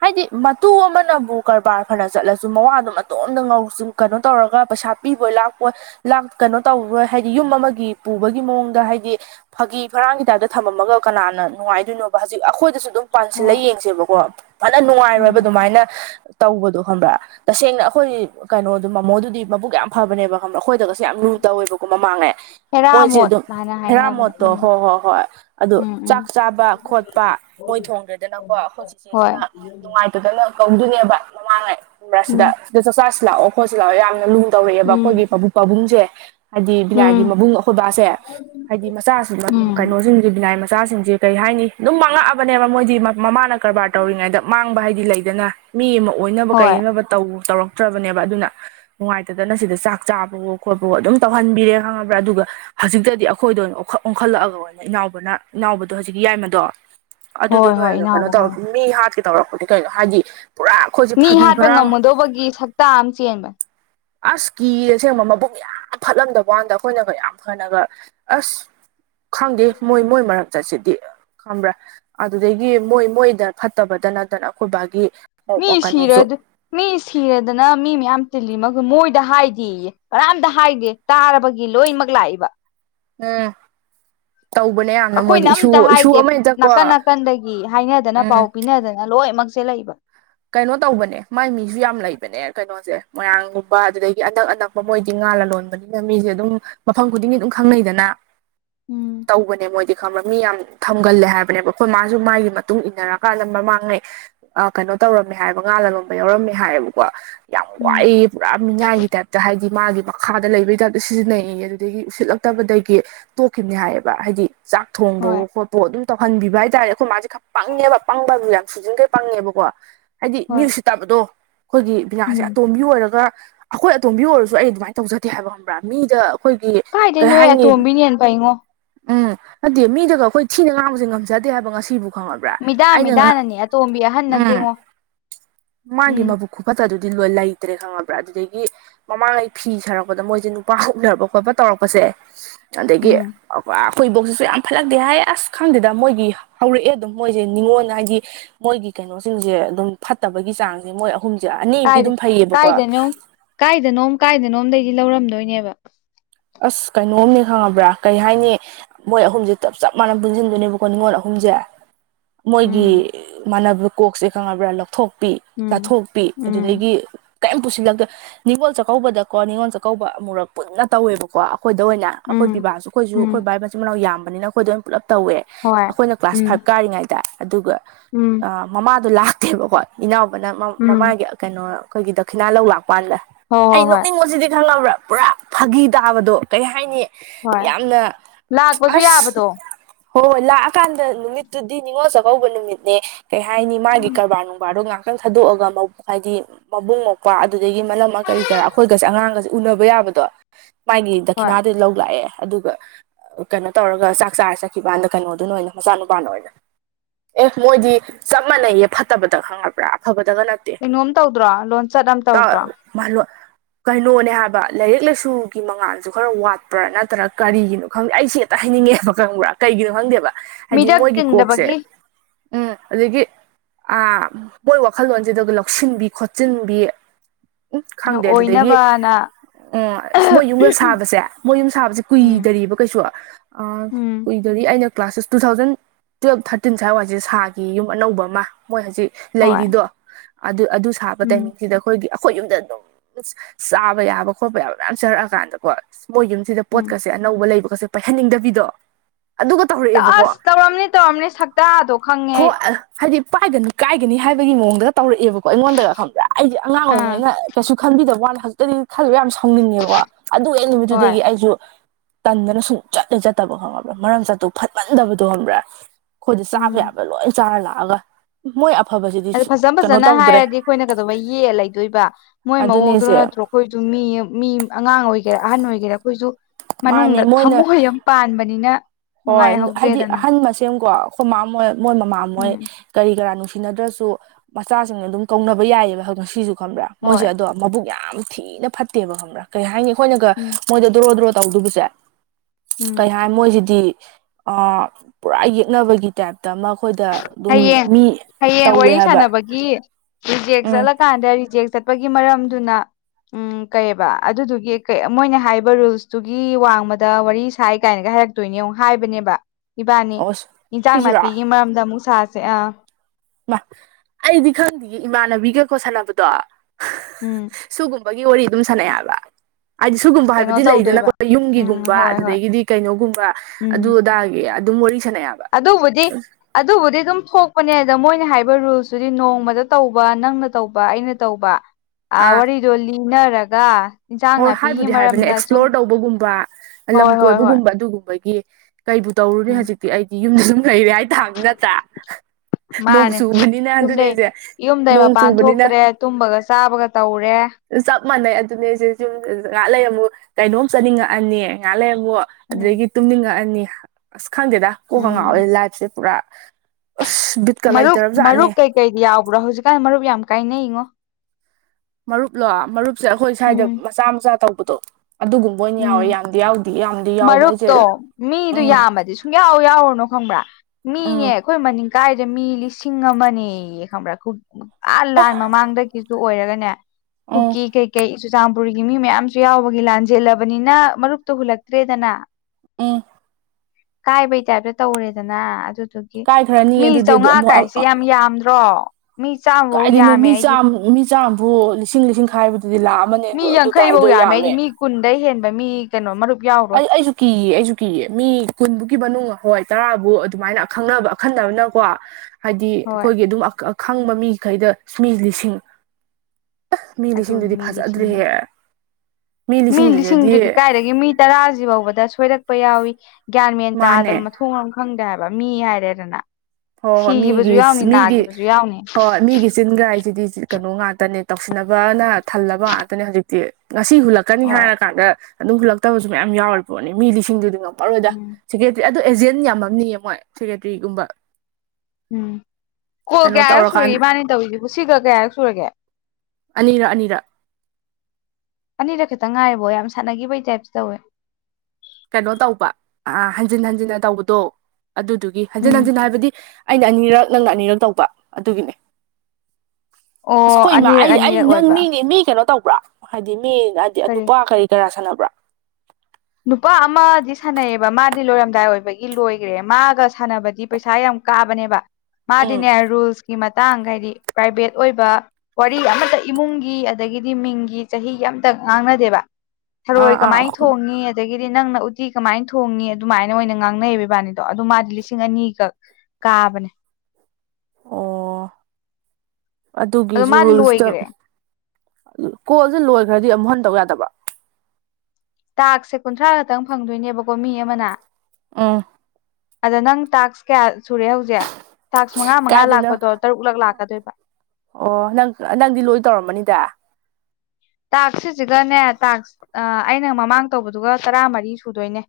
S1: ꯍꯥꯏꯗꯤ ꯃꯇꯨ ꯑꯃꯅꯕꯨ ꯀꯔꯕꯥꯔ ꯐꯅ ꯆꯠꯂꯁꯨ ꯃꯋꯥꯗꯣ ꯃꯇꯣꯝꯗ ꯉꯧꯁꯨ ꯀꯩꯅꯣ ꯇꯧꯔꯒ ꯄꯩꯁꯥ ꯄꯤꯕꯣꯏ ꯂꯥꯛꯄꯣꯏ ꯂꯥꯛ ꯀꯩꯅꯣ ꯇꯧꯔꯣꯏ ꯍꯥꯏꯗꯤ ꯌꯨꯝ ꯑꯃꯒꯤ ꯄꯨꯕꯒꯤ ꯃꯑꯣꯡꯗ ꯍꯥꯏꯗꯤ ꯐꯥꯒꯤ ꯐꯔꯥꯡꯒꯤ ꯇꯥꯏꯞꯇ ꯊꯝꯃꯝꯃꯒ ꯀꯅꯥꯅ ꯅꯨꯡꯉꯥꯏꯗꯣꯏꯅꯣꯕ ꯍꯧꯖꯤꯛ ꯑꯩꯈꯣꯏꯗꯁꯨ ꯑꯗꯨꯝ ꯄꯥꯟꯁꯤꯜꯂ
S2: ꯍꯣꯏ
S1: ꯌꯦꯡꯁꯦꯕꯀꯣ ꯐꯥꯅ ꯅꯨꯡꯉꯥꯏꯔꯣꯏꯕ
S2: ꯎꯝ
S1: ꯑꯗꯨꯃꯥꯏꯅ ꯇꯧꯕꯗꯣ ꯈꯪꯕ꯭ꯔꯥ ꯇꯁꯦꯡꯅ ꯑꯩꯈꯣꯏ ꯀꯩꯅꯣꯗꯨ ꯃꯃꯣꯗꯨꯗꯤ ꯃꯕꯨꯛ ꯌꯥꯝ ꯐꯥꯕꯅꯦꯕ ꯈꯪꯕ꯭ꯔꯥ ꯑꯩꯈꯣꯏꯗꯒꯁꯨ ꯌꯥꯝ ꯂꯨꯅ ꯇꯧꯋꯦꯕꯀꯣ ꯃꯃꯥꯡꯉꯩ ꯃꯣꯏꯁꯦ
S2: ꯍꯦꯔꯥꯃꯣꯠ
S1: ꯑꯗꯨꯝ
S2: ꯍꯥꯏꯅ
S1: ꯍꯦꯔꯥ
S2: ꯍꯥꯏꯅꯕꯅꯦ
S1: ꯃꯣꯠꯇꯣ
S2: ꯎꯝ
S1: ꯍꯣꯏ ꯍꯣꯏ ꯍꯣꯏ ꯑꯗꯨ
S2: ꯎꯝ ꯎꯝ
S1: ꯆꯥꯛ ꯆꯥꯕ ꯈꯣꯠꯄ ꯃꯣꯏ ꯊꯣꯡꯗ꯭ꯔꯦꯗꯅꯀꯣ ꯑꯩꯈꯣꯏ
S2: ꯍꯣꯏ
S1: ꯆꯆꯦꯁꯤꯅ ꯅꯨꯡꯉꯥꯏꯇꯗꯅ ꯀꯧꯗꯣꯏꯅꯦꯕ ꯃꯃꯥꯡꯉꯩ ꯭ꯕ꯭ꯔꯥ ꯁꯤꯗ
S2: ꯎꯝ
S1: ꯁꯤꯗ ꯆꯥꯛꯆꯥꯁꯤ ꯂꯥꯛꯑꯣ ꯈꯣꯠꯁꯤ ꯂꯥꯛꯑꯣ ꯌꯥꯝꯅ ꯂꯨ ꯇꯧꯔꯛꯑꯦꯕ
S2: ꯎꯝ
S1: ꯈꯣꯏꯒꯤ ꯄꯥꯕꯨꯡ ꯄꯥꯕꯨꯡꯁꯦ ꯍꯥꯏꯗꯤ ꯕꯤꯅꯥꯒꯤ
S2: ꯎꯝ
S1: ꯃꯕꯨꯡ ꯑꯈꯣꯏꯕꯥꯁꯦ ꯍꯥꯏꯗꯤ ꯃꯆꯥꯁꯤꯡ
S2: ꯎꯝ
S1: ꯀꯩꯅꯣꯁꯤꯡꯁꯦ ꯕꯤꯅꯥꯏ ꯃꯆꯥꯁꯤꯡꯁꯤ ꯀꯩ ꯍꯥꯏꯅꯤ ꯑꯗꯨꯝ ꯃꯥꯡꯉꯛꯑꯕꯅꯦꯕ ꯃꯣꯏꯗꯤ ꯃꯃꯥꯅ ꯀꯔꯕꯥꯔ ꯇꯧꯔꯤꯉꯩꯗ ꯃꯥꯡꯕ ꯍꯥꯏꯗꯤ ꯂꯩꯗꯅ ꯃꯤ ꯑꯃ ꯑꯣꯏꯅꯕ
S2: ꯍꯣꯏ
S1: ꯀꯩꯅꯕꯧ ꯇꯧ ꯇꯧꯔꯛꯇ꯭ꯔꯕꯅꯦꯕ ꯑꯗꯨꯅ ꯅꯨꯡꯉꯥꯏꯇꯗꯅ ꯁꯤꯗ ꯆꯥꯛ ꯆꯥꯕꯑꯣ ꯈꯣꯠꯄꯋꯣ ꯑꯗꯨꯝ ꯇꯧꯍꯟꯕꯤꯔꯦ ꯈꯪꯉꯕ꯭ꯔꯥ ꯑꯗꯨꯒ ꯍꯧꯖꯤꯛꯇꯗꯤ ꯑꯈꯣꯏꯗ ꯑꯣꯏꯅ ꯑꯣꯟꯈꯠ ꯑꯣꯟꯈꯠꯂꯛꯑꯒ ꯑꯣꯏꯅ ꯏꯅꯥꯎꯕꯅ ꯏꯅꯥꯎꯕꯗꯣ ꯍꯧꯖꯤꯛꯀꯤ ꯌꯥꯏꯃꯗꯣ
S2: ꯍꯣꯏ
S1: ꯑꯗꯨꯗꯨꯟ
S2: ꯍꯣꯏ
S1: ꯑꯣꯏꯅ ꯀꯩꯅꯣ
S2: ꯏꯅꯥꯎꯕ ꯀꯧ
S1: ꯇꯧꯔꯛ ꯃꯤ ꯍꯥꯠꯀꯦ ꯇꯧꯔꯛꯄꯅꯤ ꯀꯩꯅꯣ ꯍꯥꯏꯗꯤ ꯄꯨꯔꯥ ꯑꯩꯈꯣꯏꯁꯦ
S2: ꯃꯤ
S1: ꯐꯥꯒꯤ
S2: ꯍꯥꯠꯄ
S1: ꯐꯔꯥꯡ
S2: ꯉꯝꯃꯨꯗꯧꯕꯒꯤ ꯁꯛꯇ ꯑꯃ ꯆꯦꯟꯕꯅꯦ
S1: ꯑꯁ ꯀꯤꯌꯦ ꯑꯁꯦꯡꯕ ꯃꯕꯨꯛ ꯌꯥꯝ ꯐꯠꯂꯝꯗꯕꯋꯥꯅꯦꯗ ꯑꯈꯣꯏꯅꯒ ꯌꯥꯝ ꯐꯅꯒ ꯑꯁ ꯈꯪꯗꯦ ꯃꯣꯏ ꯃꯣꯏ ꯃꯔꯝꯆꯠꯁꯤꯗꯤ ꯈꯪꯕ꯭ꯔꯥ ꯑꯗꯨꯗꯩꯩꯑꯩ ꯃꯣꯏ ꯃꯣꯏꯗ ꯐꯠꯇꯕꯗ ꯅꯠꯇꯅ ꯑꯈꯣꯏ ꯕꯥꯒꯤ
S2: ꯃꯤ
S1: ꯀꯩꯅꯣꯁꯨ
S2: ꯁꯤꯔꯗ ꯃꯤ ꯁꯤꯔꯗꯅ ꯃꯤ ꯃꯌꯥꯝ ꯇꯤꯜꯂꯤꯃꯛꯇ ꯃꯣꯏꯗ ꯍꯥꯏꯗꯦꯌꯦ ꯀꯅꯥꯝꯇ ꯍꯥꯏꯗꯦ ꯇꯥꯔꯕꯒꯤ ꯂꯣꯏꯃꯛ ꯂꯥꯛꯏꯕ
S1: ꯑꯥ ꯇꯧꯕꯅꯦ ꯌꯥꯝ
S2: ꯑꯈꯣꯏꯅ ꯑꯝꯇ ꯍꯥꯏꯗꯦ ꯅꯥꯀꯟ ꯅꯥꯀꯟꯗꯒꯤ ꯍꯥꯏꯅꯗꯅ
S1: ꯎꯝ
S2: ꯄꯥꯎ ꯄꯤꯅꯗꯅ ꯂꯣꯏꯃꯛ ꯆꯦꯜꯂꯛꯏꯕ
S1: ꯀꯩꯅꯣ ꯇꯧꯕꯅꯦ ꯃꯥꯏ ꯃꯤꯁꯨ ꯌꯥꯝ ꯂꯩꯕꯅꯦ ꯀꯩꯅꯣꯁꯦ ꯃꯣꯏꯔꯥꯡꯒꯨꯝꯕ ꯑꯗꯨꯗꯒꯤ ꯑꯅꯛ ꯑꯅꯛ ꯄ ꯃꯣꯏꯗꯤ ꯉꯥ ꯂꯂꯣꯟꯕꯅꯤꯅ ꯃꯤꯁꯦ ꯗꯨꯝ ꯃꯐꯝ ꯈꯨꯗꯤꯡꯒꯤ ꯑꯗꯨꯝ ꯈꯪꯅꯩꯗꯅ
S2: ꯎꯝ
S1: ꯇꯧꯕꯅꯦ ꯃꯣꯏꯗꯤ ꯈꯪꯕ ꯃꯤ ꯌꯥꯝ ꯊꯝꯒꯜꯂꯦ ꯍꯥꯏꯕꯅꯦꯕ ꯈꯣꯏ ꯃꯥꯁꯨ ꯃꯥꯒꯤ ꯃꯇꯨꯡ ꯏꯟꯅꯔꯀꯥꯟꯗ ꯃꯃꯥꯡꯉꯩ ꯑꯥ ꯀꯩꯅꯣ ꯇꯧꯔꯝꯃꯦ ꯍꯥꯏꯕ ꯉꯥꯜ ꯂꯂꯣꯟꯕ ꯌꯥꯎꯔꯝꯃꯦ ꯍꯥꯏꯌꯦꯕꯀꯣ ꯌꯥꯝ
S2: ꯎꯝ
S1: ꯋꯥꯏꯌꯦ ꯄꯨꯔꯥ ꯃꯤꯅꯥꯏꯒꯤ ꯇꯥꯏꯞꯇ ꯍꯥꯏꯗꯤ ꯃꯥꯒꯤ ꯃꯈꯥꯗ ꯂꯩꯕꯩ ꯇꯥꯏꯞꯇ ꯁꯤꯖꯤꯟꯅꯩꯌꯦ ꯌꯦ ꯑꯗꯨꯗꯒꯤ ꯎꯁꯤꯠꯂꯛꯇꯕꯗꯒꯤ ꯇꯣꯛꯈꯤꯕꯅꯤ ꯍꯥꯏꯌꯦꯕ ꯍꯥꯏꯗꯤ ꯆꯥꯛ
S2: ꯍꯣꯏ
S1: ꯊꯣꯡꯕꯑꯣ ꯈꯣꯠ ꯄꯑꯣ ꯑꯗꯨꯝ ꯇꯧꯍꯟꯕꯤꯕ ꯍꯥꯏꯇꯥꯔꯦ ꯑꯩꯈꯣꯏ ꯃꯥꯁꯦ ꯈꯔ ꯄꯪꯉꯦꯕ ꯄꯪꯕꯕꯨ ꯌꯥꯝ ꯁꯨꯖꯤꯟꯈꯩ ꯄꯪꯉꯦꯕꯀꯣ ꯍꯥꯏꯗꯤ ꯃꯤ
S2: ꯍꯣꯏ
S1: ꯎꯁꯤꯠꯇꯕꯗꯣ ꯈꯣꯏꯒꯤ ꯕꯤꯅꯥꯁꯦ
S2: ꯎꯝ
S1: ꯑꯇꯣꯝꯕꯤ ꯑꯣꯏꯔꯒ ꯑꯈꯣꯏ ꯑꯇꯣꯝꯕꯤ ꯑꯣꯏꯔꯁꯨ ꯑꯩ ꯑꯗꯨꯃꯥꯏ ꯇꯧꯖꯗꯦ ꯍꯥꯏꯕ ꯈꯪꯕ꯭ꯔꯥ ꯃꯤꯗ ꯑꯩꯈꯣꯏꯒꯤ
S2: ꯀꯥꯏꯗꯩ
S1: ꯀꯩ
S2: ꯅꯣꯍꯦ
S1: ꯍꯥꯏꯅꯤ
S2: ꯑꯇꯣꯝꯕꯤꯅ ꯍꯦꯟꯅ ꯐꯩꯉꯣ
S1: ꯎꯝ ꯅꯠꯇꯦ ꯃꯤꯗꯒ ꯑꯩꯈꯣꯏ ꯊꯤꯅ ꯉꯥꯡꯕꯁꯦ ꯉꯝꯖꯗꯦ ꯍꯥꯏꯕ ꯉꯁꯤꯕꯨ ꯈꯪꯉꯕ꯭ꯔꯥ
S2: ꯃꯤꯗꯥ
S1: ꯑꯩꯅꯒ
S2: ꯃꯤꯗꯥꯅꯅꯦ ꯑꯇꯣꯝꯕꯤ ꯑꯍꯟ
S1: ꯎꯝ
S2: ꯅꯠꯇꯦꯉꯣ
S1: ꯃꯥꯒꯤ
S2: ꯎꯝ
S1: ꯃꯕꯨꯛ ꯈꯨꯐꯠꯇꯗꯨꯗꯤ ꯂꯣꯏ ꯂꯩꯇ꯭ꯔꯦ ꯈꯪꯉꯕ꯭ꯔꯥ ꯑꯗꯨꯗꯒꯤ ꯃꯃꯥꯡꯉꯩ ꯐꯤ ꯁꯥꯔꯛꯄꯗ ꯃꯣꯏꯁꯦ ꯅꯨꯄꯥ ꯎꯅꯕ ꯈꯣꯠꯄ ꯇꯧꯔꯛꯄꯁꯦ ꯑꯗꯒꯤ
S2: ꯎꯝ
S1: ꯑꯥ ꯄꯨꯔꯥ ꯑꯩꯈꯣꯏ ꯏꯕꯣꯛꯁꯤꯁꯨ ꯌꯥꯝ ꯐꯠꯂꯛꯇꯦ ꯍꯥꯏ ꯑꯁ ꯈꯪꯗꯦꯗ ꯃꯣꯏꯒꯤ ꯍꯧꯔꯛꯑꯦ ꯑꯗꯨꯝ ꯃꯣꯏꯁꯦ ꯅꯤꯉꯣꯟ ꯍꯥꯏꯗꯤ ꯃꯣꯏꯒꯤ ꯀꯩꯅꯣꯁꯤꯡꯁꯦ ꯑꯗꯨꯝ ꯐꯠꯇꯕꯒꯤ ꯆꯥꯡꯁꯦ ꯃꯣꯏ ꯑꯍꯨꯝꯁꯦ ꯑꯅꯤ ꯑꯝꯗꯤ
S2: ꯀꯥꯏꯗ
S1: ꯑꯗꯨꯝ ꯐꯩꯌꯦꯕꯀꯣ
S2: ꯀꯥꯏꯗꯅꯣꯝ ꯀꯥꯏꯗꯅꯣꯝ ꯀꯥꯏꯗꯅꯣꯝꯗꯩꯗꯤ ꯂꯧꯔꯝꯗꯣꯏꯅꯦꯕ
S1: ꯑꯁ ꯀꯩꯅꯣꯝꯅꯤ ꯈꯪꯉꯕ꯭ꯔꯥ ꯀꯩ ꯍꯥꯏꯅꯤ ꯃꯣꯏ ꯑꯍꯨꯝꯁꯦ ꯆꯞ ꯆꯞ ꯃꯥꯟꯅ ꯄꯨꯟꯁꯤꯟꯗꯣꯏꯅꯦꯕꯀꯣ ꯅꯤꯉꯣꯜ ꯑꯍꯨꯝꯁꯦ
S2: ꯎꯝ
S1: ꯃꯣꯏꯒꯤ ꯃꯥꯟꯅꯕ ꯀꯣꯛꯁꯦ ꯈꯪꯉꯕ꯭ꯔꯥ ꯂꯧꯊꯣꯛꯄꯤ
S2: ꯎꯝ
S1: ꯆꯥꯊꯣꯛꯄꯤ
S2: ꯎꯝ
S1: ꯑꯗꯨꯗꯒꯤ ꯀꯩꯝ ꯄꯨꯁꯤꯜꯂꯛꯇꯦ ꯅꯤꯡꯉꯣꯜ ꯆꯥꯛꯀꯧꯕꯗꯀꯣ ꯅꯤꯡꯉꯣꯜ ꯆꯥꯛꯀꯧꯕ ꯑꯃꯨꯔꯛ ꯄꯨꯟꯅ ꯇꯧꯋꯦꯕꯀꯣ ꯑꯈꯣꯏꯗ ꯑꯣꯏꯅ ꯑꯈꯣꯏ
S2: ꯎꯝ
S1: ꯄꯤꯕꯥꯁꯨ ꯈꯣꯏꯁꯨ
S2: ꯎꯝ
S1: ꯈꯣꯏ ꯕꯥꯏ ꯃꯆꯤꯟ ꯃꯅꯥꯎ ꯌꯥꯝꯕꯅꯤꯅ ꯈꯣꯏꯗ ꯑꯣꯏꯅ ꯄꯨꯂꯞ ꯇꯧꯔꯦ
S2: ꯍꯣꯏ
S1: ꯑꯩꯈꯣꯏꯅ ꯀ꯭ꯂꯥꯁ
S2: ꯎꯝ
S1: ꯐꯥꯏꯚ ꯀꯥꯔꯤꯉꯩꯗ ꯇ ꯑꯗꯨꯒ
S2: ꯎꯝ
S1: ꯑꯥ ꯃꯃꯥꯗꯣ ꯂꯥꯛꯇꯦꯕꯀꯣ ꯏꯅꯥꯎꯕꯅ
S2: ꯎꯝ
S1: ꯃꯃꯥꯒꯤ ꯀꯩꯅꯣ ꯑꯩꯈꯣꯏꯒꯤ ꯗꯈꯤꯅꯥ ꯂꯧ ꯂꯥꯛꯄ꯭ꯋꯥꯅꯤꯗ
S2: ꯍꯣ ꯍꯣ
S1: ꯑꯩ
S2: ꯍꯣꯏ
S1: ꯅꯣꯛꯅꯤꯡꯕꯣꯖꯤꯗꯤ ꯈꯪꯉꯕ꯭ꯔꯥ ꯄꯨꯔꯥ ꯐꯥꯒꯤ ꯇꯥꯕꯗꯣ ꯀꯩ ꯍꯥꯏꯅꯤ
S2: ꯍꯣꯏ
S1: ꯌꯥꯝꯅ
S2: ꯂꯥꯛꯄꯁꯨ
S1: ꯑꯁ
S2: ꯌꯥꯕꯗꯣ
S1: ꯍꯣꯏ ꯂꯥꯛꯑꯀꯥꯟꯗ ꯅꯨꯃꯤꯠꯇꯨꯗꯤ ꯅꯤꯡꯉꯣꯜ ꯆꯥꯛꯀꯧꯕ ꯅꯨꯃꯤꯠꯅꯦ ꯀꯩ ꯍꯥꯏꯅꯤ ꯃꯥꯒꯤ ꯀꯔꯕꯥꯔ ꯅꯨꯡꯕꯥꯔꯗꯣ ꯉꯥꯛ ꯉꯇꯪ ꯊꯥꯗꯣꯛꯑꯒ ꯍꯥꯏꯗꯤ ꯃꯕꯨꯡ ꯃꯧꯄꯨꯌꯥ ꯑꯗꯨꯗꯒꯤ ꯃꯅꯝꯃꯥ ꯀꯔꯤ ꯀꯔꯥ ꯑꯩꯈꯣꯏꯒꯁꯦ ꯑꯉꯥꯡꯒꯁꯦ ꯎꯅꯕ ꯌꯥꯕꯗꯣ ꯃꯥꯥꯒꯤ
S2: ꯍꯣꯏ
S1: ꯗꯈꯤꯅꯥꯗꯨꯗꯤ ꯂꯧ ꯂꯥꯛꯑꯦ ꯑꯗꯨꯒ ꯀꯩꯅꯣ ꯇꯧꯔꯒ ꯆꯥꯛ ꯆꯥꯔ ꯆꯠꯈꯤꯕꯥꯟꯗ ꯀꯩꯅꯣꯗꯨꯅ ꯑꯣꯏꯅ ꯃꯆꯥ ꯅꯨꯨꯄꯥꯅ ꯑꯣꯏꯅ ꯑꯦ ꯃꯣꯏꯗꯤ ꯆꯞ ꯃꯥꯟꯅꯩꯌꯦ ꯐꯠꯇꯕꯗ ꯈꯪꯉꯕ꯭ꯔꯥ ꯑꯐꯕꯗꯒ ꯅꯠꯇꯦ
S2: ꯀꯩꯅꯣꯝ ꯇꯧꯗ꯭ꯔꯣ ꯂꯣꯟꯆꯠ ꯑꯃ ꯇꯧꯗ꯭ꯔꯣ
S1: ꯑꯩꯃꯥ ꯀꯩꯅꯣꯅꯦ ꯍꯥꯏꯕ ꯂꯥꯏꯔꯤꯛ ꯂꯥꯏꯁꯨ ꯁꯨꯒꯤ ꯃꯉꯥꯟꯖꯨ ꯈꯔ ꯋꯥꯠꯄ꯭ꯔꯥ ꯅꯠꯇ꯭ꯔꯒ ꯀꯔꯤꯒꯤꯅꯣ ꯈꯪꯗꯦ ꯑꯩꯁꯤ ꯍꯦꯛꯇ ꯍꯥꯏꯅꯤꯡꯉꯛꯑꯦꯕ ꯈꯪꯕ꯭ꯔꯥ ꯀꯩꯒꯤꯅꯣ ꯈꯪꯗꯦꯕ ꯍꯥꯏꯗꯤ
S2: ꯃꯤꯔꯛ
S1: ꯃꯣꯏꯒꯤ ꯀꯣꯛꯁꯦ
S2: ꯇꯤꯟꯗꯕꯒꯤ
S1: ꯎꯝ ꯑꯗꯒꯤ ꯑꯥ ꯃꯣꯏ ꯋꯥꯈꯜꯂꯣꯟꯖꯤꯗꯒ ꯂꯧꯁꯤꯟꯕꯤ ꯈꯣꯠꯆꯤꯟꯕꯤ ꯎꯝ ꯈꯪꯗꯦ ꯑꯗꯨꯗꯒꯤ
S2: ꯑꯣꯏꯅꯕꯅ
S1: ꯎꯝ ꯃꯣꯏ ꯌꯨꯝꯒ ꯁꯥꯕꯁꯦ ꯃꯣꯏ ꯌꯨꯝ ꯁꯥꯕꯁꯦ
S2: ꯎꯝ
S1: ꯀꯨꯏꯗ꯭ꯔꯤꯕ ꯀꯩꯁꯨ ꯑꯥ
S2: ꯎꯝ
S1: ꯑꯗꯒꯤ ꯑꯩꯅ class six two thousand twelve thirteen ꯁ꯭ꯋꯥꯏ ꯋꯥꯏꯖꯤ ꯁꯥꯒꯤ ꯌꯨꯝ ꯑꯅꯧꯕ ꯑꯃ ꯃꯣꯏ ꯍꯧꯖꯤꯛ
S2: ꯍꯣꯏ
S1: ꯂꯩꯔꯤꯗꯣ ꯑꯗꯨ ꯑꯗꯨ ꯁꯥꯕ
S2: ꯎꯝ
S1: ꯇꯥꯏꯃꯤꯡꯖꯤꯗ ꯑꯩꯈꯣꯏꯒꯤ ꯑꯩꯈꯣꯏ ꯌꯨꯝꯗ ꯑꯗꯨꯝ ꯆꯥꯕ ꯌꯥꯕ ꯈꯣꯠꯄ ꯌꯥꯕ ꯃꯌꯥꯝ ꯆꯥꯔꯛꯑꯀꯥꯟꯗꯀꯣ ꯃꯣꯏ ꯌꯨꯝ ꯃꯁꯤꯗ
S2: ꯎꯝ
S1: ꯄꯣꯠꯀꯁꯦ ꯑꯅꯧꯕ ꯂꯩꯕꯒꯁꯦ ꯄꯥꯏꯍꯟꯅꯤꯡꯗꯕꯤꯗꯣ ꯑꯗꯨꯒ ꯇꯧꯔꯛꯑꯦꯕꯀꯣ
S2: ꯑꯁ ꯇꯧꯔꯝꯅꯤ ꯇꯧꯔꯝꯅꯤ ꯁꯛꯇꯥꯗꯣ ꯈꯪꯉꯦ ꯑꯩ
S1: ꯍꯣꯢ ꯍꯥꯏꯗꯤ ꯄꯥꯏꯒꯅꯨ ꯀꯥꯏꯒꯅꯤ ꯍꯥꯏꯕꯒꯤ ꯃꯑꯣꯡꯗꯒ ꯇꯧꯔꯛꯑꯦꯕꯀꯣ ꯑꯩꯉꯣꯟꯗꯒ ꯈꯪꯕ꯭ꯔꯥ ꯑꯩꯖꯦ ꯑꯉꯥꯡ
S2: ꯑꯥ
S1: ꯑꯣꯏꯔꯤꯉꯩꯅ ꯀꯩꯁꯨ ꯈꯟꯕꯤꯗꯕ ꯋꯥꯅꯦ ꯍꯧꯖꯤꯛꯇꯗꯤ ꯈꯜꯂꯨꯔ ꯌꯥꯝ ꯁꯥꯎ ꯁꯧꯅꯤꯡꯉꯦꯀꯣ ꯑꯗꯨ ꯍꯦꯛ
S2: ꯍꯣꯏ
S1: ꯅꯨꯃꯤꯠꯇꯨꯗꯒꯤ ꯑꯩꯖꯨ ꯇꯟꯗꯅ ꯁꯨꯡꯆꯠꯍꯦꯛ ꯆꯠꯇꯕ ꯈꯪꯉꯕ꯭ꯔꯥ ꯃꯔꯝꯆꯠꯇꯣ ꯐꯠꯃꯟꯗꯕꯗꯣ ꯈꯪꯕ꯭ꯔꯥ ꯑꯩꯈꯣꯏꯗ ꯆꯥꯕ
S2: ꯎꯝ
S1: ꯌꯥꯕ ꯂꯣꯏ ꯆꯥꯔ ꯂꯥꯛꯑꯒ ꯃꯣꯏ ꯑꯐꯕꯖꯤ
S2: ꯑꯗꯨ ꯐꯖꯅ ꯐꯖꯅ ꯍꯥꯏꯔꯗꯤ ꯑꯩꯈꯣꯏꯅ ꯀꯩꯗꯧꯕꯩ ꯌꯦꯛꯑ ꯂꯩꯗꯣꯏꯕ ꯃꯣꯏ ꯃꯋꯣꯡꯗꯨꯅ
S1: ꯑꯗꯨꯅꯦꯁꯦ
S2: ꯅꯠꯇ꯭ꯔꯣ ꯑꯩꯈꯣꯏꯖꯨ ꯃꯤ ꯃꯤ ꯑꯉꯥꯡ ꯑꯣꯏꯒꯦꯔꯥ ꯑꯍꯟ ꯑꯣꯏꯒꯦꯔꯥ ꯑꯩꯈꯣꯏꯖꯨ
S1: ꯃꯥꯅꯦ
S2: ꯃꯅꯨꯡꯗ
S1: ꯃꯣꯏꯅ
S2: ꯊꯝꯃꯣꯏ ꯑꯃ ꯄꯥꯟꯕꯅꯤꯅ
S1: ꯍꯣꯏ ꯍꯥꯏꯗꯤ
S2: ꯅꯨꯡꯉꯥꯏꯍꯧꯗ꯭ꯔꯦꯗꯅ
S1: ꯑꯍꯟ ꯃꯁꯦꯟꯀꯣ ꯑꯈꯣꯏꯃ ꯃꯣꯏ ꯃꯣꯏ ꯃꯃꯥ ꯃꯣꯏ
S2: ꯎꯝ
S1: ꯀꯔꯤ ꯀꯔꯥ ꯅꯨꯡꯁꯤꯅꯗ꯭ꯔꯁꯨ ꯃꯆꯥꯁꯤꯡ ꯑꯗꯨꯝ ꯀꯧꯅꯕ ꯌꯥꯏꯌꯦꯕ ꯉꯁꯤꯁꯨ ꯈꯪꯕ꯭ꯔꯥ ꯃꯣꯏꯁꯦ
S2: ꯍꯣꯏ
S1: ꯑꯗꯣ ꯃꯕꯨꯛ ꯌꯥꯝ ꯊꯤꯅ ꯐꯠꯇꯦꯕ ꯈꯪꯕ꯭ꯔꯥ ꯀꯩ ꯍꯥꯏꯅꯤ ꯑꯩꯈꯣꯏꯅꯒ
S2: ꯎꯝ
S1: ꯃꯣꯏꯗ ꯗ꯭ꯔꯣ ꯗ꯭ꯔꯣ ꯇꯧꯗꯨꯕꯖꯦ
S2: ꯎꯝ
S1: ꯀꯩ ꯍꯥꯏꯅꯤ ꯃꯣꯏꯖꯤꯗꯤ ꯑꯥ ꯄꯨꯔꯥ ꯌꯦꯛꯅꯕꯒꯤ ꯇꯥꯏꯞ [unintelligible] ꯑꯩꯈꯣꯏꯗ ꯑꯗꯨꯝ
S2: ꯍꯌꯦꯡ
S1: ꯃꯤ
S2: ꯍꯌꯦꯡ
S1: ꯇꯧꯋꯦ
S2: ꯋꯥꯔꯤ
S1: ꯍꯥꯏꯕ
S2: ꯁꯥꯟꯅꯕꯒꯤ ꯔꯤꯖꯦꯛ
S1: ꯎꯝ
S2: ꯆꯠꯂꯀꯥꯟꯗ ꯔꯤꯖꯦꯛ ꯆꯠꯄꯒꯤ ꯃꯔꯝꯗꯨꯅ ꯎꯝ ꯀꯩꯌꯦꯕ ꯑꯗꯨꯗꯨꯒꯤ ꯀꯩ ꯃꯣꯏꯅ ꯍꯥꯏꯕ ꯔꯨꯜꯁꯇꯨꯒꯤ ꯋꯥꯡꯃꯗ ꯋꯥꯔꯤ ꯁꯥꯏ ꯀꯥꯏꯅꯒ ꯍꯥꯏꯔꯛ ꯇꯣꯏꯅꯦꯌꯦꯉꯣ ꯍꯥꯏꯕꯅꯦꯕ ꯏꯕꯥꯅꯤ
S1: ꯑꯣ
S2: ꯏꯟꯖꯥꯡ
S1: ꯁꯤꯁꯤꯔꯣ
S2: ꯅꯥꯄꯤꯒꯤ ꯃꯔꯝꯗ ꯑꯃꯨꯛ ꯁꯥꯁꯦ ꯑꯥ
S1: ꯑꯩꯃꯥ ꯑꯩꯗꯤ ꯈꯪꯗꯦ ꯏꯃꯥꯟꯅꯕꯤꯒꯀꯣ ꯁꯥꯟꯅꯕꯗꯣ
S2: ꯎꯝ
S1: ꯁꯨꯒꯨꯝꯕꯒꯤ ꯋꯥꯔꯤ ꯑꯗꯨꯝ ꯁꯥꯟꯅꯩ ꯍꯥꯏꯕ ꯍꯥꯏꯗꯤ ꯁꯨꯒꯨꯝꯕ
S2: ꯀꯩꯅꯣ
S1: ꯍꯥꯏꯕꯗꯤ ꯂꯩꯗꯅꯀꯣ
S2: ꯇꯧꯗꯣꯏꯕ ꯎꯝ
S1: ꯌꯨꯝꯒꯤꯒꯨꯝꯕ
S2: ꯍꯣꯏ ꯍꯣꯏ
S1: ꯑꯗꯒꯤꯗꯤ ꯀꯩꯅꯣꯒꯨꯝꯕ ꯑꯗꯨ
S2: ꯎꯝ
S1: ꯑꯗꯥꯒꯤ ꯑꯗꯨꯝ ꯋꯥꯔꯤ ꯁꯥꯟꯅꯩꯕ
S2: ꯑꯗꯨꯕꯨꯗꯤ ꯑꯗꯨꯕꯨꯗꯤ ꯑꯗꯨꯝ ꯊꯣꯛꯄꯅꯦ ꯑꯗ ꯃꯣꯏꯅ ꯍꯥꯏꯕ ꯔꯨꯜꯇꯨꯗꯤ ꯅꯣꯡꯃꯗ ꯇꯧꯕ ꯅꯪꯅ ꯇꯧꯕ ꯑꯩꯅ ꯇꯧꯕ ꯑꯥ ꯋꯥꯔꯤꯗꯣ ꯂꯤꯅꯔꯒ ꯏꯟꯁꯥꯡ
S1: ꯍꯣꯏ
S2: ꯅꯥꯄꯤꯒꯤ
S1: ꯍꯥꯏꯕꯨꯗꯤ ꯍꯥꯏꯕꯅꯦ
S2: ꯃꯔꯝꯗ ꯁꯨꯝ
S1: ꯑꯦꯛꯁꯄ꯭ꯂꯣꯔ ꯇꯧꯕꯒꯨꯝꯕ ꯂꯝ
S2: ꯍꯣꯏ ꯍꯣꯏ ꯍꯣꯏ
S1: ꯀꯣꯏꯕꯒꯨꯝꯕ ꯑꯗꯨꯒꯨꯝꯕꯒꯤ ꯀꯩꯕꯨ ꯇꯧꯔꯨꯅꯤ
S2: ꯎꯝ
S1: ꯍꯧꯖꯤꯛꯇꯤ ꯑꯩꯗꯤ ꯌꯨꯝꯗ ꯁꯨꯝ ꯂꯩꯩꯔꯦ ꯍꯥꯏ ꯇꯥꯝꯅꯤ ꯅꯠꯇ꯭ꯔꯥ ꯅꯣꯡ
S2: ꯃꯥꯅꯦ
S1: ꯆꯨꯕꯅꯤꯅ ꯑꯗꯨꯅꯦ
S2: ꯌꯨꯝꯗꯩ
S1: ꯑꯩꯁꯦ
S2: ꯌꯨꯝꯗꯩ
S1: ꯅꯣꯡ
S2: ꯃꯄꯥꯟ
S1: ꯆꯨꯕꯅꯤꯅ
S2: ꯊꯣꯛꯇ꯭ꯔꯦ ꯇꯨꯝꯕꯒ ꯆꯥꯕꯒ ꯇꯧꯔꯦ
S1: ꯆꯞ ꯃꯥꯟꯅꯩ ꯑꯗꯨꯅꯦꯖꯦ ꯌꯨꯝ [unintelligible] ꯉꯥꯛ ꯂꯩꯔ ꯑꯃꯨꯛ ꯀꯩꯅꯣꯝ ꯆꯠꯅꯤꯡꯉꯛꯑꯅꯤ ꯉꯥꯛ ꯂꯩꯔꯑꯃꯨꯛ
S2: ꯎꯝ
S1: ꯑꯗꯨꯗꯒꯤ ꯇꯨꯝꯅꯤꯡꯉꯛꯑꯅꯤ ꯑꯁ ꯈꯪꯗꯦꯗ ꯀꯣꯛꯀꯥ ꯉꯥꯎꯋꯦ
S2: ꯎꯝ
S1: ꯂꯥꯏꯐꯁꯦ ꯄꯨꯔꯥ ꯑꯁ ꯕꯤꯠ
S2: ꯃꯔꯨꯞ ꯃꯔꯨꯞ ꯀꯩꯀꯩꯗꯤ ꯌꯥꯎꯕ꯭ꯔꯣ ꯍꯧꯖꯤꯛꯀꯥꯟ ꯃꯔꯨꯞ ꯌꯥꯝ ꯀꯥꯏꯅꯩꯉꯣ
S1: ꯃꯔꯨꯞꯂꯣ ꯃꯔꯨꯞꯁꯦ ꯑꯈꯣꯏ ꯁ꯭ꯋꯥꯏꯗ
S2: ꯎꯝ
S1: ꯃꯆꯥ ꯃꯆꯥ ꯇꯧꯕꯗꯣ ꯑꯗꯨꯒꯨꯝꯕ ꯑꯣꯏꯅ ꯌꯥꯎꯋꯦ
S2: ꯎꯝ
S1: ꯌꯥꯝꯗꯤ ꯌꯥꯎ ꯌꯥꯝ
S2: ꯃꯔꯨꯞꯇꯣ ꯃꯤꯗꯣ ꯌꯥꯝꯃꯗꯤ ꯁꯨꯡꯌꯥꯎ ꯌꯥꯎꯔꯨꯅꯨ ꯈꯪꯕ꯭ꯔꯥ ꯃꯤꯅꯦ
S1: ꯎꯝ
S2: ꯑꯈꯣꯏ ꯃꯅꯤꯡ ꯀꯥꯏꯗ ꯃꯤ ꯂꯤꯁꯤꯡ ꯑꯃꯅꯦꯌꯦ ꯈꯪꯕ꯭ꯔꯥ ꯈꯨ ꯑꯥ ꯂꯥꯟ ꯃꯃꯥꯡꯗꯒꯤꯁꯨ ꯑꯣꯏꯔꯒꯅꯦ
S1: ꯎꯝ
S2: ꯀꯨꯀꯤ ꯀꯩꯀꯩ ꯆꯨꯔꯆꯥꯟꯄꯨꯔꯒꯤ ꯃꯤ ꯃꯌꯥꯝꯖꯨ ꯌꯥꯎꯕꯒꯤ ꯂꯥꯟꯖꯦꯜꯂꯕꯅꯤꯅ ꯃꯔꯨꯞꯇꯣ ꯍꯨꯜꯂꯛ ꯇ꯭ꯔꯦꯗꯅ
S1: ꯎꯝ
S2: ꯀꯥꯏꯕꯩ ꯇꯥꯏꯞꯇ ꯇꯧꯔꯦꯗꯅ ꯑꯗꯨꯗꯨ
S1: ꯀꯥꯏꯈ꯭ꯔꯅꯤ
S2: ꯃꯤ
S1: ꯑꯗꯨꯗꯤ ꯑꯗꯨ
S2: ꯆꯧꯉꯥ
S1: ꯑꯃꯨꯛ
S2: ꯀꯥꯏꯁꯦ ꯌꯥꯝ ꯌꯥꯝꯗ꯭ꯔꯣ ꯃꯤ ꯆꯥꯝꯕꯥꯎ
S1: ꯀꯥꯏꯗꯅꯣ
S2: ꯌꯥꯝꯃꯦ
S1: ꯃꯤ
S2: ꯑꯩꯗꯤ
S1: ꯆꯥꯝ ꯃꯤ ꯆꯥꯝꯕꯨ ꯂꯤꯁꯤꯡ ꯂꯤꯁꯤꯡ ꯈꯥꯏꯕꯗꯨꯗꯤ ꯂꯥꯛꯑꯃꯅꯦ
S2: ꯃꯤ
S1: ꯑꯗꯣ ꯑꯗꯨ
S2: ꯌꯥꯡꯈꯩꯐꯧ
S1: ꯇꯥꯏꯗꯣꯏ
S2: ꯑꯩꯗꯤ
S1: ꯌꯥꯝꯃꯦ
S2: ꯃꯤ ꯀꯨꯟꯗꯩ ꯍꯦꯟꯕ ꯃꯤ ꯀꯩꯅꯣ ꯃꯔꯨꯞ ꯌꯥꯎꯔꯣꯏ
S1: ꯀꯤ ꯑꯩꯖꯨ ꯀꯤꯌꯦ ꯃꯤ ꯀꯨꯟꯕꯨꯛꯒꯤ ꯃꯅꯨꯡꯗ ꯍꯣꯏ ꯇꯔꯥꯕꯨ ꯑꯗꯨꯃꯥꯏꯅ ꯈꯪꯅꯕ ꯑꯈꯟꯅꯕꯅꯀꯣ ꯍꯥꯏꯗꯤ
S2: ꯍꯣꯏ
S1: ꯑꯈꯣꯏꯒꯤ ꯑꯗꯨꯝ ꯑꯈꯪꯕ ꯃꯤꯈꯩꯗ ꯃꯤ ꯂꯤꯁꯤꯡ ꯃꯤ
S2: ꯑꯗꯨꯅꯤ
S1: ꯂꯤꯁꯤꯡꯗꯨꯗꯤ
S2: ꯃꯤ ꯂꯤꯁꯤꯡꯅꯤ
S1: ꯐꯖꯗ꯭ꯔꯦꯍꯦ
S2: ꯃꯤ ꯂꯤꯁꯤꯡꯗꯨꯗꯤ ꯀꯥꯏꯗꯒꯤ ꯃꯤ ꯇꯔꯥꯖꯤ ꯕꯥꯎꯕꯗ ꯁꯣꯏꯔꯛꯄ ꯌꯥꯎꯏ ꯒ꯭ꯌꯥꯟ ꯃꯦꯟ ꯇꯥꯗꯕ
S1: ꯃꯥꯅꯦ
S2: ꯃꯊꯣ ꯊꯣꯡ ꯃꯔꯝ ꯈꯪꯗꯦ ꯍꯥꯏꯕ ꯃꯤ ꯍꯥꯏꯔꯦꯗꯅ
S1: ꯍꯣꯏ ꯍꯣꯏ
S2: ꯁꯤꯈꯤꯕꯁꯨ
S1: ꯃꯤꯒꯤ ꯁꯤ
S2: ꯌꯥꯎꯅꯤ
S1: ꯃꯤꯒꯤ
S2: ꯅꯥꯈꯤꯕꯁꯨ ꯌꯥꯎꯅꯤ
S1: ꯍꯣꯏ ꯃꯤꯒꯤ ꯆꯤꯟꯒ ꯍꯥꯏꯖꯤꯗꯤ ꯆꯤ ꯀꯩꯅꯣ ꯉꯥꯛꯇꯅꯦ ꯇꯧꯁꯤꯟꯅꯕꯅ ꯊꯜꯂꯕ ꯉꯥꯛꯇꯅꯦ ꯍꯧꯖꯤꯛꯇꯤ ꯉꯁꯤ ꯍꯨꯜꯂꯛ ꯀꯅꯤ
S2: ꯍꯣꯏ
S1: ꯍꯥꯏꯔ ꯀꯥꯟꯗ ꯑꯗꯨꯝ ꯍꯨꯜꯂꯛꯇꯕꯁꯨ ꯃꯌꯥꯝ ꯌꯥꯎꯔꯤ ꯄꯣꯠꯅꯤ ꯃꯤ ꯂꯤꯁꯤꯡꯗꯨꯗꯤ ꯉꯝꯃꯔꯣꯏꯗ
S2: ꯎꯝ
S1: ꯁꯦꯀ꯭ꯔꯦꯇ꯭ꯔꯤ ꯑꯗꯨ ꯑꯦꯖꯦꯟ ꯌꯥꯝꯃꯝꯅꯤ ꯃꯣꯏ ꯁꯦꯀ꯭ꯔꯦꯇ꯭ꯔꯤꯒꯨꯝꯕ
S2: ꯎꯝ ꯀꯣꯜ
S1: ꯀꯩꯅꯣ
S2: ꯀꯌꯥꯔꯛ ꯁꯨꯔꯒꯦ
S1: ꯇꯧꯔꯀꯥꯟ
S2: ꯏꯕꯥꯅꯤ ꯇꯧꯔꯤꯖꯤꯕꯨ ꯁꯤꯒ ꯀꯌꯥꯔꯛ ꯁꯨꯔꯒꯦ
S1: ꯑꯅꯤꯔꯛ ꯑꯅꯤꯔꯛ
S2: ꯑꯅꯤꯔꯛ ꯈꯤꯇꯪ ꯉꯥꯏꯔꯤꯕꯣ ꯌꯥꯝ ꯁꯥꯟꯅꯒꯤꯕꯩ ꯇꯥꯏꯞꯇ ꯇꯧꯋꯦ
S1: ꯀꯩꯅꯣ ꯇꯧꯕ ꯑꯥ ꯍꯟꯖꯤꯟ ꯍꯟꯖꯤꯟꯅ ꯇꯧꯕꯗꯣ ꯑꯗꯨꯗꯨꯒꯤ ꯍꯟꯖꯤꯟ
S2: ꯎꯝ
S1: ꯍꯟꯖꯤꯟ ꯍꯥꯏꯕꯗꯤ ꯑꯩꯅ ꯑꯅꯤꯔꯛ ꯅꯪꯅ ꯑꯅꯤꯔꯛ ꯇꯧꯕ ꯑꯗꯨꯒꯤꯅꯦ ꯑꯁ
S2: ꯑꯣ
S1: ꯈꯣꯏ ꯃꯥ
S2: ꯑꯅꯤꯔꯛ
S1: ꯑꯩ ꯑꯩ
S2: ꯑꯅꯤꯔꯛ
S1: ꯅꯪ
S2: ꯑꯣꯏꯕ
S1: ꯃꯤꯅꯦ ꯃꯤ ꯀꯩꯅꯣ ꯇꯧꯕ꯭ꯔꯣ ꯍꯥꯏꯗꯤ ꯃꯤ ꯍꯥꯏꯗꯤ ꯅꯨꯄꯥ ꯀꯔꯤ ꯀꯔꯥ ꯁꯥꯟꯅꯕ꯭ꯔꯥ
S2: ꯅꯨꯄꯥ ꯑꯃꯗꯤ ꯁꯥꯟꯅꯩꯌꯦꯕ ꯃꯥꯗꯤ ꯂꯣꯏꯔꯝꯗꯥꯏ ꯑꯣꯏꯕꯒꯤ ꯂꯣꯏꯒ꯭ꯔꯦ ꯃꯥꯒ ꯁꯥꯟꯅꯕꯗꯤ ꯄꯩꯁꯥ ꯌꯥꯝ ꯀꯥꯕꯅꯦꯕ
S1: ꯎꯝ
S2: ꯃꯥꯗꯤꯅꯦ ꯔꯨꯜꯁꯀꯤ ꯃꯇꯥꯡ ꯍꯥꯏꯗꯤ ꯄ꯭ꯔꯥꯏꯚꯦꯠ ꯑꯣꯏꯕ ꯋꯥꯔꯤ ꯑꯃꯇ ꯏꯃꯨꯡꯒꯤ ꯑꯗꯒꯤꯗꯤ ꯃꯤꯡꯒꯤ ꯆꯍꯤ ꯑꯃꯇ ꯉꯥꯡꯅꯗꯦꯕ
S1: ꯑꯥ
S2: ꯊꯔꯣꯏ
S1: ꯑꯥ
S2: ꯀꯃꯥꯏꯟ ꯊꯣꯡꯉꯤ ꯑꯗꯒꯤꯗꯤ ꯅꯪꯅ ꯎꯇꯤ ꯀꯃꯥꯏꯟ ꯊꯣꯡꯉꯤ ꯑꯗꯨꯃꯥꯏꯅ ꯑꯣꯏꯅ ꯉꯥꯡꯅꯩꯕ ꯏꯕꯥꯅꯤꯗꯣ ꯑꯗꯨ ꯃꯥꯗꯤ ꯂꯤꯁꯤꯡ ꯑꯅꯤꯒ ꯀꯥꯕꯅꯦ
S1: ꯑꯣ
S2: ꯑꯗꯣ
S1: ꯑꯗꯨꯒꯤꯖꯨ
S2: ꯃꯥ
S1: ꯔꯨꯜꯁꯇ
S2: ꯂꯣꯏꯈ꯭ꯔꯦ
S1: ꯀꯣꯜꯖꯦ ꯂꯣꯏꯒ꯭ꯔꯗꯤ ꯑꯃꯨꯛ ꯍꯟ ꯇꯧ ꯌꯥꯗꯕ꯭ꯔꯣ
S2: ꯇꯥꯛꯁꯦ ꯀꯨꯟꯊ꯭ꯔꯥ ꯈꯛꯇꯪ ꯐꯪꯗꯨꯏꯅꯦꯕꯀꯣ ꯃꯤ ꯑꯃꯅ
S1: ꯎꯝ
S2: ꯑꯗ ꯅꯪ ꯇꯥꯛꯁ ꯀꯌꯥ ꯁꯨꯔꯦ ꯍꯧꯖꯤꯛ ꯇꯥꯛꯁ ꯃꯉꯥ ꯃꯉꯥ
S1: ꯀꯥꯏꯗꯅꯣ
S2: ꯂꯥꯛꯄꯗꯣ ꯇꯔꯨꯛꯂꯛ ꯂꯥꯛꯀꯗꯨꯏꯕ
S1: ꯑꯣ ꯅꯪ ꯅꯪꯗꯤ ꯂꯣꯏ ꯇꯧꯔꯝꯃꯅꯤꯗ
S2: ꯇꯥꯛ ꯁꯤꯁꯤꯒꯅꯦ ꯇꯥꯛ ꯑꯩꯅ ꯃꯃꯥꯡ ꯇꯧꯕꯗꯨꯒ ꯇꯔꯥꯃꯔꯤ ꯁꯨꯗꯣꯏꯅꯦ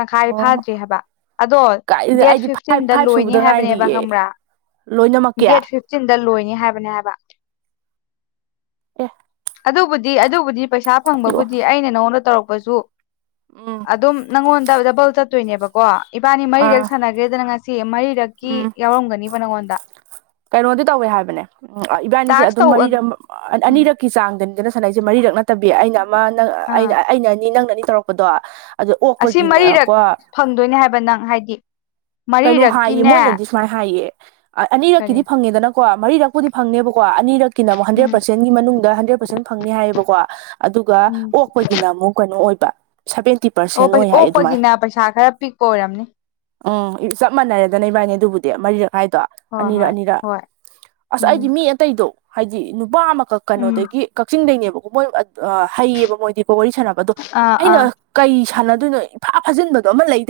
S2: ꯇꯪꯈꯥꯏ
S1: ꯑꯣ
S2: ꯐꯥꯗ꯭ꯔꯤ ꯍꯥꯏꯕ ꯑꯗꯣ
S1: ꯀꯥꯏꯗ
S2: ꯗꯦꯠ
S1: ꯑꯩꯗꯤ ꯐꯥꯏꯚ
S2: ꯐꯤꯐꯇꯤꯟꯗ
S1: ꯐꯥꯏꯚ ꯁꯨꯕꯗ
S2: ꯂꯣꯏꯅꯤ ꯍꯥꯏꯕꯅꯦꯕ
S1: ꯉꯥꯏꯔꯤꯌꯦ
S2: ꯈꯪꯕ꯭ꯔꯥ
S1: ꯂꯣꯏꯅꯃꯛꯀꯤ
S2: ꯇꯤꯟꯗ ꯂꯣꯏꯅꯤ ꯍꯥꯏꯕꯅꯦ ꯍꯥꯏꯕ
S1: ꯑꯦ
S2: ꯑꯗꯨꯕꯨꯗꯤ ꯑꯗꯨꯕꯨꯗꯤ ꯄꯩꯁꯥ ꯐꯪꯕꯕꯨꯗꯤ ꯑꯩꯅ ꯅꯉꯣꯟꯗ ꯇꯧꯔꯛꯄꯁꯨ
S1: ꯎꯝ
S2: ꯑꯗꯨꯝ ꯅꯪꯉꯣꯟꯗ ꯗꯕꯜ ꯆꯠꯇꯣꯏꯅꯦꯕꯀꯣ ꯏꯕꯥꯅꯤ ꯃꯔꯤꯔꯛ
S1: ꯑꯥ
S2: ꯁꯥꯟꯅꯒꯦ ꯒ꯭ꯔꯦꯗꯅ ꯉꯁꯤ ꯃꯔꯤꯔꯛꯀꯤ
S1: ꯎꯝ
S2: ꯌꯥꯎꯔꯝꯒꯅꯤꯕ ꯅꯪꯉꯣꯟꯗ
S1: ꯀꯩꯅꯣꯗꯤ ꯇꯧꯋꯦ ꯍꯥꯏꯕꯅꯦ ꯎ ꯏꯕꯥꯅꯤꯁꯦ
S2: ꯇꯥꯛꯁ
S1: ꯑꯗꯨꯝ
S2: ꯇꯧ
S1: ꯃꯔꯤꯔꯛ
S2: ꯎꯝ
S1: ꯑꯅꯤꯔꯛ ꯀꯤ ꯆꯥꯡꯗꯅꯤꯗꯅ ꯁꯥꯟꯅꯩꯖꯦ ꯃꯔꯤꯔꯛ ꯅꯠꯇꯕꯤ ꯑꯩꯅ ꯑꯃ ꯅꯪ ꯑꯩ
S2: ꯑꯥ
S1: ꯑꯩꯅ ꯑꯅꯤ ꯅꯪꯅ ꯑꯅꯤ ꯇꯧꯔꯛꯄꯗꯣ ꯑꯗꯨ
S2: ꯑꯁꯤ ꯃꯔꯤꯔꯛ
S1: ꯑꯣꯛꯄꯒꯤꯅꯀꯣ
S2: ꯐꯪꯗꯣꯏꯅꯦ ꯍꯥꯏꯕ ꯅꯪ ꯍꯥꯏꯗꯤ ꯃꯔꯤꯔꯛꯀꯤꯅꯦ
S1: ꯁꯨꯃꯥꯏ ꯍꯥꯏꯌꯦ
S2: ꯀꯔꯤ
S1: ꯑꯅꯤꯔꯛꯀꯤꯗꯤ ꯐꯪꯉꯦꯗꯅꯀꯣ ꯃꯔꯤꯔꯛꯄꯨꯗꯤ ꯐꯪꯅꯦꯕꯀꯣ ꯑꯅꯤꯔꯛꯀꯤꯅ ꯑꯃꯨꯛ ꯍꯟꯗ꯭ꯔꯦꯠ
S2: ꯎꯝ
S1: ꯄꯔꯁꯦꯟꯒꯤ ꯃꯅꯨꯡꯗ ꯍꯟꯗ꯭ꯔꯦꯠ ꯄꯔꯁꯦꯟ ꯐꯪꯅꯤ ꯍꯥꯏꯌꯦꯕꯀꯣ ꯑꯗꯨꯒ
S2: ꯎꯝ
S1: ꯑꯣꯛꯄꯒꯤꯅ ꯑꯃꯨꯛ ꯀꯩꯅꯣ ꯑꯣꯏꯕ ꯁꯚꯦꯟꯇꯤ
S2: ꯑꯣꯛ
S1: ꯄꯥꯔꯁꯦꯟ ꯑꯣꯏ ꯍꯥꯏ ꯑꯗꯨꯃꯥꯏꯅ
S2: ꯑꯣꯛꯄꯒꯤꯅ ꯄꯩꯁꯥ ꯈꯔ ꯄꯤꯛꯄ ꯑꯣꯏꯔꯝꯅꯤ
S1: ꯎꯝ ꯆꯥꯞ ꯃꯥꯟꯅꯔꯦꯗꯅ ꯏꯕꯥꯅꯤ ꯑꯗꯨꯕꯨꯗꯤ ꯃꯔꯤꯔꯛꯍꯥꯏꯗꯣ
S2: ꯍꯣꯏ
S1: ꯑꯅꯤꯔꯛ
S2: ꯍꯣꯏ
S1: ꯑꯅꯤꯔꯛ
S2: ꯍꯣꯏ
S1: ꯑꯁ ꯑꯩꯗꯤ
S2: ꯎꯝ
S1: ꯃꯤ ꯑꯇꯩꯗꯣ ꯍꯥꯏꯗꯤ ꯅꯨꯄꯥ ꯑꯃꯀꯛ ꯀꯩꯅꯣꯗꯒꯤ ꯀꯛꯆꯤꯡꯗꯩꯅꯦꯕꯀꯣ ꯃꯣꯏ ꯑꯥ ꯍꯩꯌꯦꯕ ꯃꯣꯏꯗꯤꯀꯣ ꯋꯥꯔꯤ ꯁꯥꯟꯅꯕ ꯑꯗꯣ
S2: ꯑꯥ ꯑꯥ
S1: ꯑꯩꯅ ꯀꯩ ꯁꯥꯟꯅꯗꯣꯏꯅꯣ ꯏꯐꯥ ꯐꯥꯖꯤꯟꯕꯗꯣ ꯑꯃ ꯂꯩꯗ